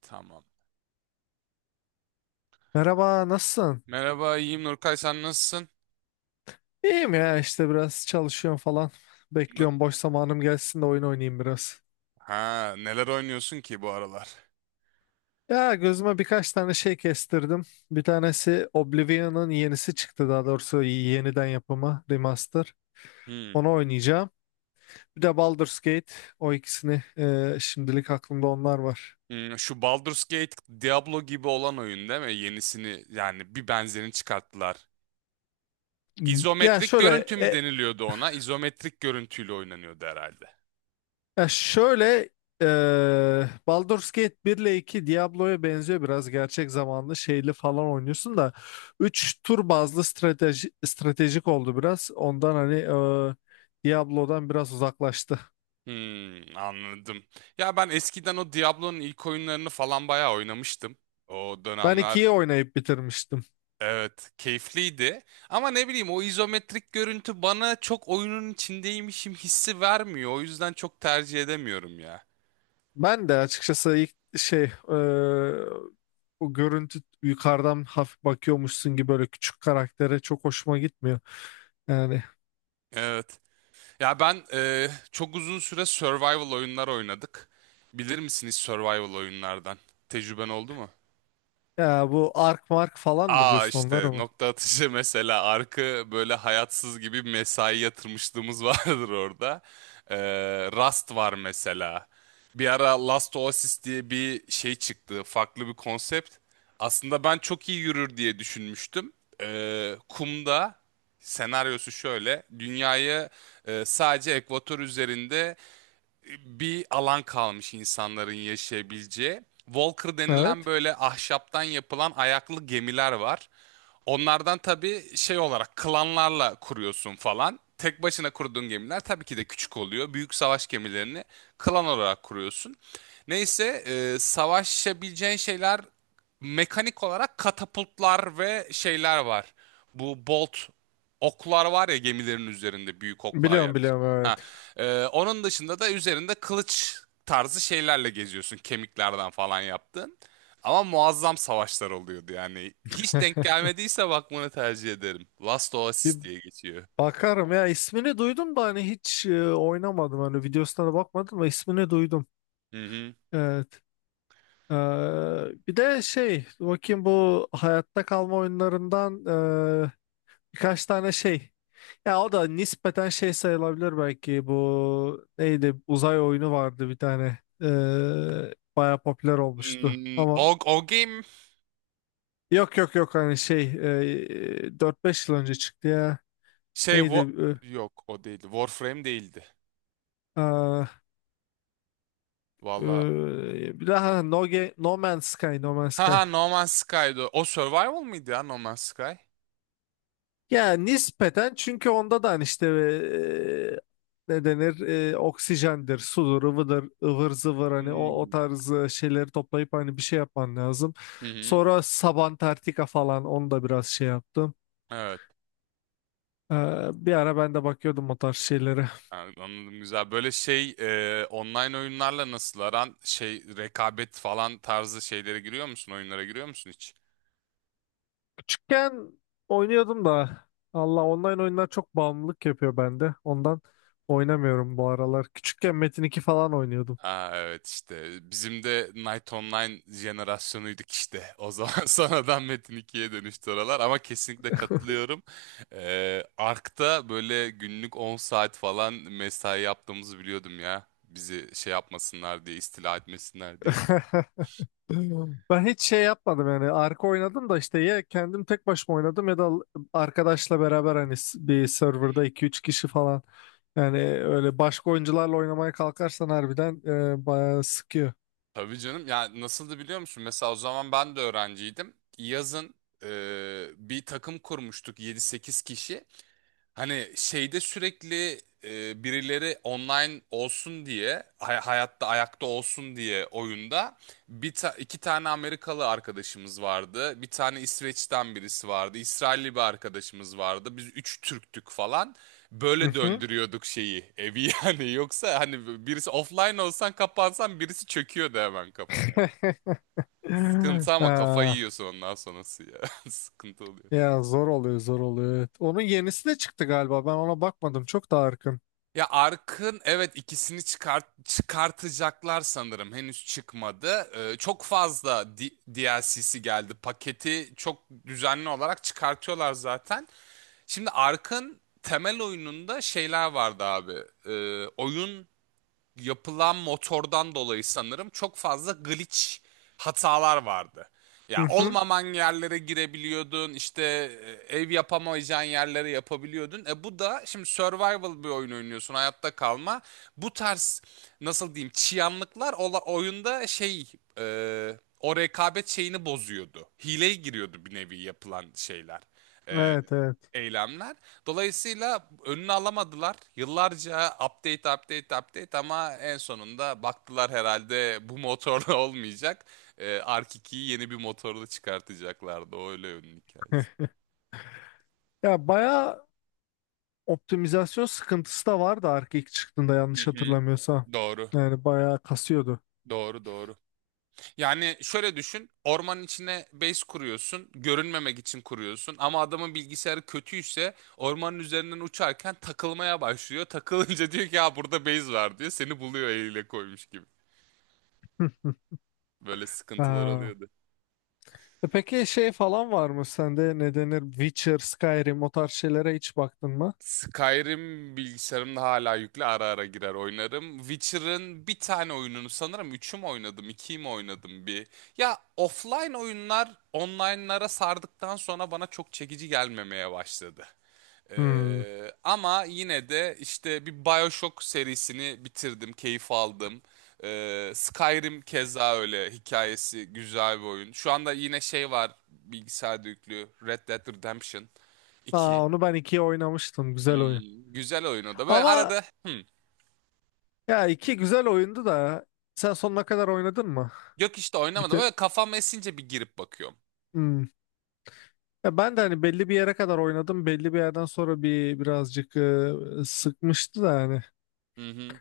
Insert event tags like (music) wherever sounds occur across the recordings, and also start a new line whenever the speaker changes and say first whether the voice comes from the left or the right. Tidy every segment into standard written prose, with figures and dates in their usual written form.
right: Tamam.
left: Merhaba, nasılsın?
right: Merhaba, iyiyim Nurkay, sen nasılsın?
left: İyiyim ya işte biraz çalışıyorum falan.
right: N-
left: Bekliyorum boş zamanım gelsin de oyun oynayayım biraz.
right: Ha, neler oynuyorsun ki bu aralar?
left: Ya gözüme birkaç tane şey kestirdim. Bir tanesi Oblivion'ın yenisi çıktı, daha doğrusu yeniden yapımı, remaster.
right: Hmm.
left: Onu oynayacağım. Bir de Baldur's Gate. O ikisini şimdilik aklımda onlar var.
right: Şu Baldur's Gate Diablo gibi olan oyun değil mi? Yenisini yani bir benzerini çıkarttılar.
left: Ya
right: İzometrik
left: şöyle
right: görüntü mü
left: e,
right: deniliyordu ona? İzometrik görüntüyle oynanıyordu herhalde.
left: Ya şöyle, Baldur's Gate 1 ile 2 Diablo'ya benziyor, biraz gerçek zamanlı şeyli falan oynuyorsun da 3 tur bazlı strateji, stratejik oldu biraz ondan, hani Diablo'dan biraz uzaklaştı.
right: Anladım. Ya ben eskiden o Diablo'nun ilk oyunlarını falan bayağı oynamıştım. O
left: Ben 2'yi
right: dönemler.
left: oynayıp bitirmiştim.
right: Evet, keyifliydi. Ama ne bileyim o izometrik görüntü bana çok oyunun içindeymişim hissi vermiyor. O yüzden çok tercih edemiyorum ya.
left: Ben de açıkçası ilk şey o görüntü yukarıdan hafif bakıyormuşsun gibi, böyle küçük karaktere çok hoşuma gitmiyor. Yani,
right: Evet. Ya ben çok uzun süre survival oyunlar oynadık. Bilir misiniz survival oyunlardan? Tecrüben oldu mu?
left: ya bu Ark Mark falan mı
right: Aa,
left: diyorsun
right: işte
left: onlara mı?
right: nokta atışı (laughs) mesela arkı böyle hayatsız gibi mesai yatırmışlığımız (laughs) vardır orada. Ee, Rust var mesela. Bir ara Last Oasis diye bir şey çıktı. Farklı bir konsept. Aslında ben çok iyi yürür diye düşünmüştüm. Kumda senaryosu şöyle. Dünyayı sadece ekvator üzerinde bir alan kalmış insanların yaşayabileceği. Walker denilen
left: Evet.
right: böyle ahşaptan yapılan ayaklı gemiler var. Onlardan tabii şey olarak klanlarla kuruyorsun falan. Tek başına kurduğun gemiler tabii ki de küçük oluyor. Büyük savaş gemilerini klan olarak kuruyorsun. Neyse, savaşabileceğin şeyler mekanik olarak katapultlar ve şeyler var. Bu bolt oklar var ya, gemilerin üzerinde büyük oklar yani.
left: Biliyorum, biliyorum,
right: Ha,
left: evet.
right: onun dışında da üzerinde kılıç tarzı şeylerle geziyorsun, kemiklerden falan yaptın. Ama muazzam savaşlar oluyordu yani. Hiç denk gelmediyse bakmanı tercih ederim. Last
left: Bir
right: Oasis diye geçiyor.
left: bakarım, ya ismini duydum da hani hiç oynamadım, hani videosuna da bakmadım ama ismini duydum.
right: Hı hı.
left: Evet. Ee, Bir de şey bakayım bu hayatta kalma oyunlarından, e, birkaç tane şey. Ya, o da nispeten şey sayılabilir belki, bu neydi, uzay oyunu vardı bir tane. Bayağı popüler olmuştu
right: Hmm,
left: ama
right: o, o game
left: yok, yok, yok, hani şey, 4-5 yıl önce çıktı ya.
right: şey
left: Neydi?
right: wo- yok, o değildi. Warframe değildi.
left: Ee,
right: Valla.
left: Ee, Daha No Man's
right: Ha
left: Sky.
right: ha, No Man's Sky'dı. O Survival mıydı ya, No Man's Sky?
left: Ya, nispeten çünkü onda da hani işte, ne denir, oksijendir, sudur, ıvıdır, ıvır zıvır, hani o
right: Hmm.
left: tarz şeyleri toplayıp hani bir şey yapman lazım.
right: Hı hı.
left: Sonra Sabantarctica falan, onu da biraz şey yaptım.
right: Evet.
left: Ee, Bir ara ben de bakıyordum o tarz şeylere.
right: Yani anladım, güzel. Böyle şey online oyunlarla nasıl aran, şey, rekabet falan tarzı şeylere giriyor musun? Oyunlara giriyor musun hiç?
left: Küçükken oynuyordum da Allah, online oyunlar çok bağımlılık yapıyor bende. Ondan oynamıyorum bu aralar. Küçükken Metin 2 falan oynuyordum.
right: Aa, evet işte bizim de Night Online jenerasyonuydik işte o zaman (laughs) sonradan Metin 2'ye dönüştü oralar ama kesinlikle katılıyorum. Ark'ta böyle günlük 10 saat falan mesai yaptığımızı biliyordum ya, bizi şey yapmasınlar diye, istila etmesinler diye.
left: (laughs) Ben hiç şey yapmadım, yani arka oynadım da işte, ya kendim tek başıma oynadım ya da arkadaşla beraber, hani bir serverda iki üç kişi falan, yani öyle başka oyuncularla oynamaya kalkarsan harbiden bayağı sıkıyor.
right: Tabii canım, ya nasıldı biliyor musun, mesela o zaman ben de öğrenciydim. Yazın e, bir takım kurmuştuk, yedi sekiz kişi. Hani şeyde sürekli birileri online olsun diye, hayatta ayakta olsun diye oyunda iki tane Amerikalı arkadaşımız vardı. Bir tane İsveç'ten birisi vardı. İsrailli bir arkadaşımız vardı. Biz üç Türktük falan.
left: Hı
right: Böyle
left: hı.
right: döndürüyorduk şeyi, evi (laughs) yani. Yoksa hani birisi offline olsan, kapansan, birisi çöküyordu hemen kafana.
left: (laughs)
right: Sıkıntı, ama kafayı
left: Ah,
right: yiyorsun ondan sonrası ya. (laughs) Sıkıntı oluyor.
left: ya zor oluyor, zor oluyor, evet. Onun yenisi de çıktı galiba, ben ona bakmadım çok da arkın.
right: Ya Ark'ın, evet, ikisini çıkartacaklar sanırım. Henüz çıkmadı. Çok fazla DLC'si geldi. Paketi çok düzenli olarak çıkartıyorlar zaten. Şimdi Ark'ın temel oyununda şeyler vardı abi. Oyun yapılan motordan dolayı sanırım çok fazla glitch hatalar vardı.
left: Hı
right: Ya
left: hı.
right: olmaman yerlere girebiliyordun, işte ev yapamayacağın yerlere yapabiliyordun. E bu da, şimdi survival bir oyun oynuyorsun, hayatta kalma. Bu tarz nasıl diyeyim, çıyanlıklar oyunda, şey, o rekabet şeyini bozuyordu. Hileye giriyordu bir nevi yapılan şeyler. E,
left: Evet, evet.
right: eylemler. Dolayısıyla önünü alamadılar. Yıllarca update, update, update, ama en sonunda baktılar herhalde, bu motorla (laughs) olmayacak. Ark 2'yi yeni bir motorla çıkartacaklardı. O öyle ünlü hikayesi.
left: (laughs) Ya bayağı optimizasyon sıkıntısı da vardı Ark ilk çıktığında,
right: Hı
left: yanlış
right: hı.
left: hatırlamıyorsam.
right: Doğru.
left: Yani bayağı kasıyordu.
right: Doğru doğru. Yani şöyle düşün. Ormanın içine base kuruyorsun. Görünmemek için kuruyorsun. Ama adamın bilgisayarı kötüyse ormanın üzerinden uçarken takılmaya başlıyor. Takılınca diyor ki, ya burada base var diyor. Seni buluyor eliyle koymuş gibi.
left: (laughs) Hı hı.
right: Böyle sıkıntılar
left: Ha.
right: oluyordu.
left: Peki şey falan var mı sende, ne denir, Witcher, Skyrim, o tarz şeylere hiç baktın mı?
right: Skyrim bilgisayarımda hala yüklü, ara ara girer oynarım. Witcher'ın bir tane oyununu sanırım, 3'ü mü oynadım, 2'yi mi oynadım, bir. Ya offline oyunlar online'lara sardıktan sonra bana çok çekici gelmemeye başladı.
left: Hmm.
right: Ama yine de işte bir BioShock serisini bitirdim, keyif aldım. Skyrim keza öyle, hikayesi güzel bir oyun. Şu anda yine şey var bilgisayarda yüklü, Red Dead Redemption
left: Aa,
right: 2.
left: onu ben ikiye oynamıştım. Güzel oyun.
right: Güzel oyun o da. Böyle
left: Ama,
right: arada
left: ya iki güzel oyundu da sen sonuna kadar oynadın mı?
right: yok işte oynamadım.
left: Bitir.
right: Böyle kafam esince bir girip bakıyorum.
left: Ya ben de hani belli bir yere kadar oynadım. Belli bir yerden sonra bir birazcık sıkmıştı da hani
right: Hı hı.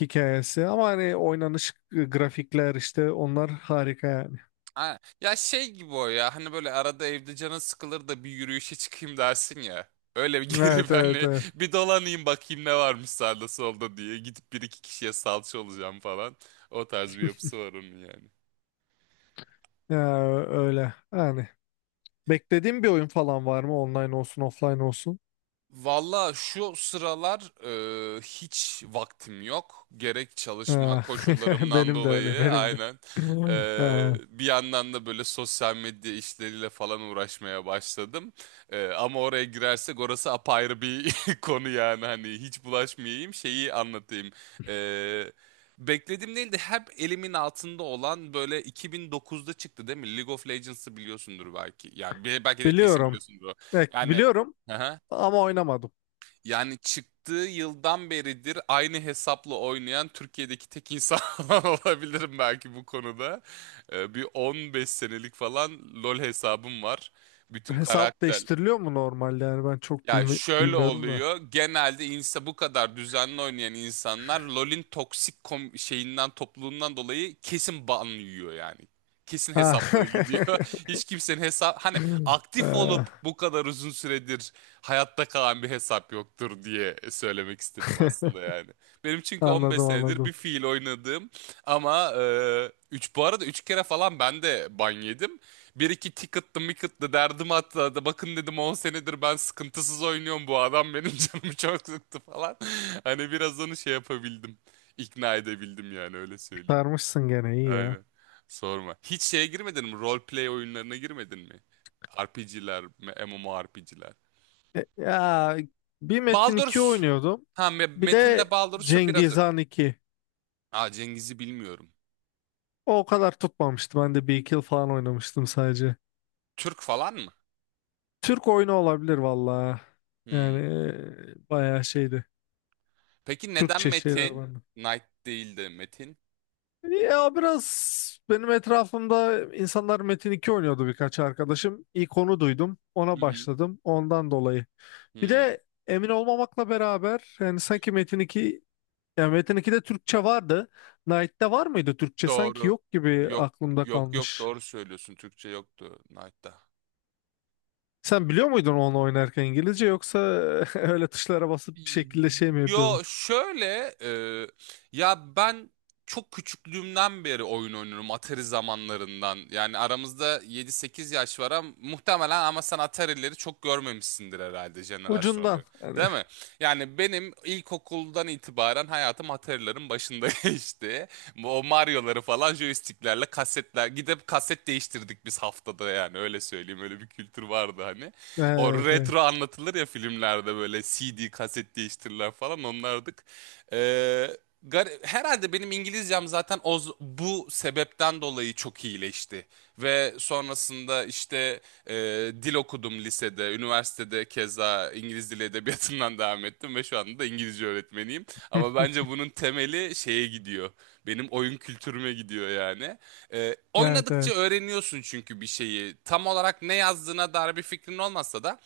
left: hikayesi. Ama hani oynanış, grafikler, işte onlar harika yani.
right: Ha, ya şey gibi o ya, hani böyle arada evde canın sıkılır da bir yürüyüşe çıkayım dersin ya. Öyle bir (laughs)
left: Evet,
right: girip
left: evet,
right: hani
left: evet.
right: bir dolanayım, bakayım ne varmış sağda solda diye. Gidip bir iki kişiye salça olacağım falan. O tarz bir yapısı var onun yani.
left: Ya öyle. Yani beklediğim bir oyun falan var mı? Online olsun, offline olsun.
right: Valla şu sıralar hiç vaktim yok. Gerek çalışma
left: Ha. (laughs)
right: koşullarımdan
left: Benim de öyle,
right: dolayı,
left: benim de.
right: aynen. E,
left: (laughs) Ha.
right: bir yandan da böyle sosyal medya işleriyle falan uğraşmaya başladım. Ama oraya girersek, orası apayrı bir (laughs) konu yani. Hani hiç bulaşmayayım, şeyi anlatayım. E, beklediğim değil de hep elimin altında olan, böyle 2009'da çıktı değil mi, League of Legends'ı biliyorsundur belki. Yani belki de kesin
left: Biliyorum.
right: biliyorsundur.
left: Evet,
right: Yani...
left: biliyorum
right: (laughs)
left: ama oynamadım.
right: Yani çıktığı yıldan beridir aynı hesapla oynayan Türkiye'deki tek insan (laughs) olabilirim belki bu konuda. Bir 15 senelik falan LoL hesabım var. Bütün
left: Hesap
right: karakter,
left: değiştiriliyor mu normalde? Yani ben çok
right: ya şöyle
left: bilmiyorum da.
right: oluyor. Genelde insa, bu kadar düzenli oynayan insanlar LoL'in toksik şeyinden, topluluğundan dolayı kesin ban yiyor yani. Kesin
left: Ha.
right: hesapları gidiyor. (laughs) Hiç kimsenin hesap, hani
left: (laughs)
right: aktif
left: Ee,
right: olup bu kadar uzun süredir hayatta kalan bir hesap yoktur diye söylemek istedim aslında
left: (laughs)
right: yani. Benim çünkü 15
left: Anladım,
right: senedir bir
left: anladım.
right: fiil oynadığım, ama üç, bu arada 3 kere falan ben de ban yedim. Bir iki ticket'lı micket'lı derdim hatta da, bakın dedim 10 senedir ben sıkıntısız oynuyorum, bu adam benim (laughs) canımı çok sıktı falan. (laughs) Hani biraz onu şey yapabildim. İkna edebildim yani, öyle söyleyeyim.
left: Sarmışsın gene, iyi ya.
right: Aynen. Sorma. Hiç şeye girmedin mi? Roleplay oyunlarına girmedin mi? RPG'ler, MMORPG'ler.
left: Ya bir Metin 2
right: Baldur's.
left: oynuyordum.
right: Ha,
left: Bir
right: Metin'le
left: de
right: Baldur'su biraz
left: Cengiz
right: öyle.
left: Han 2.
right: Aa, Cengiz'i bilmiyorum.
left: O kadar tutmamıştı, ben de bir iki yıl falan oynamıştım sadece.
right: Türk falan mı?
left: Türk oyunu olabilir valla. Yani
right: Hmm.
left: bayağı şeydi.
right: Peki neden
left: Türkçe şeyler
right: Metin?
left: vardı.
right: Knight değil de Metin?
left: Ya biraz benim etrafımda insanlar Metin 2 oynuyordu, birkaç arkadaşım. İlk onu duydum.
right: Hı
left: Ona
right: hı.
left: başladım. Ondan dolayı. Bir
right: Hmm.
left: de emin olmamakla beraber, yani sanki Metin 2. Yani Metin 2'de Türkçe vardı. Knight'te var mıydı Türkçe? Sanki
right: Doğru.
left: yok gibi
right: Yok,
left: aklımda
right: yok, yok,
left: kalmış.
right: doğru söylüyorsun. Türkçe yoktu Knight'ta.
left: Sen biliyor muydun onu oynarken İngilizce, yoksa (laughs) öyle tuşlara basıp bir şekilde şey mi
right: Yo
left: yapıyordun?
right: şöyle ya ben çok küçüklüğümden beri oyun oynuyorum, Atari zamanlarından. Yani aramızda yedi sekiz yaş var ama muhtemelen, ama sen Atari'leri çok görmemişsindir herhalde jenerasyonda.
left: Ucundan hani.
right: Değil mi? Yani benim ilkokuldan itibaren hayatım Atari'lerin başında (laughs) geçti. O Mario'ları falan joysticklerle, kasetler, gidip kaset değiştirdik biz haftada, yani öyle söyleyeyim, öyle bir kültür vardı hani. O
left: Evet, evet.
right: retro anlatılır ya filmlerde, böyle CD, kaset değiştirirler falan, onlardık. Ee, Herhalde benim İngilizcem zaten o, bu sebepten dolayı çok iyileşti. Ve sonrasında işte dil okudum lisede, üniversitede keza İngiliz dili edebiyatından devam ettim ve şu anda da İngilizce öğretmeniyim. Ama
left: (laughs)
right: bence bunun temeli şeye gidiyor. Benim oyun kültürüme gidiyor yani.
left: Evet,
right: Oynadıkça
left: evet.
right: öğreniyorsun çünkü bir şeyi. Tam olarak ne yazdığına dair bir fikrin olmasa da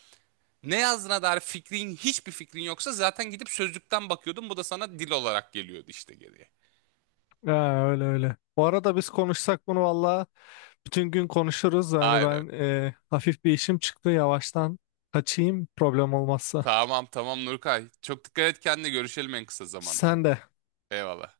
right: ne yazdığına dair hiçbir fikrin yoksa zaten gidip sözlükten bakıyordun. Bu da sana dil olarak geliyordu işte, geriye.
left: Ha, öyle öyle. Bu arada biz konuşsak bunu valla bütün gün konuşuruz. Yani
right: Aynen.
left: ben hafif bir işim çıktı, yavaştan kaçayım problem olmazsa.
right: Tamam, tamam Nurkay. Çok dikkat et kendine, görüşelim en kısa zamanda.
left: Sen de.
right: Eyvallah.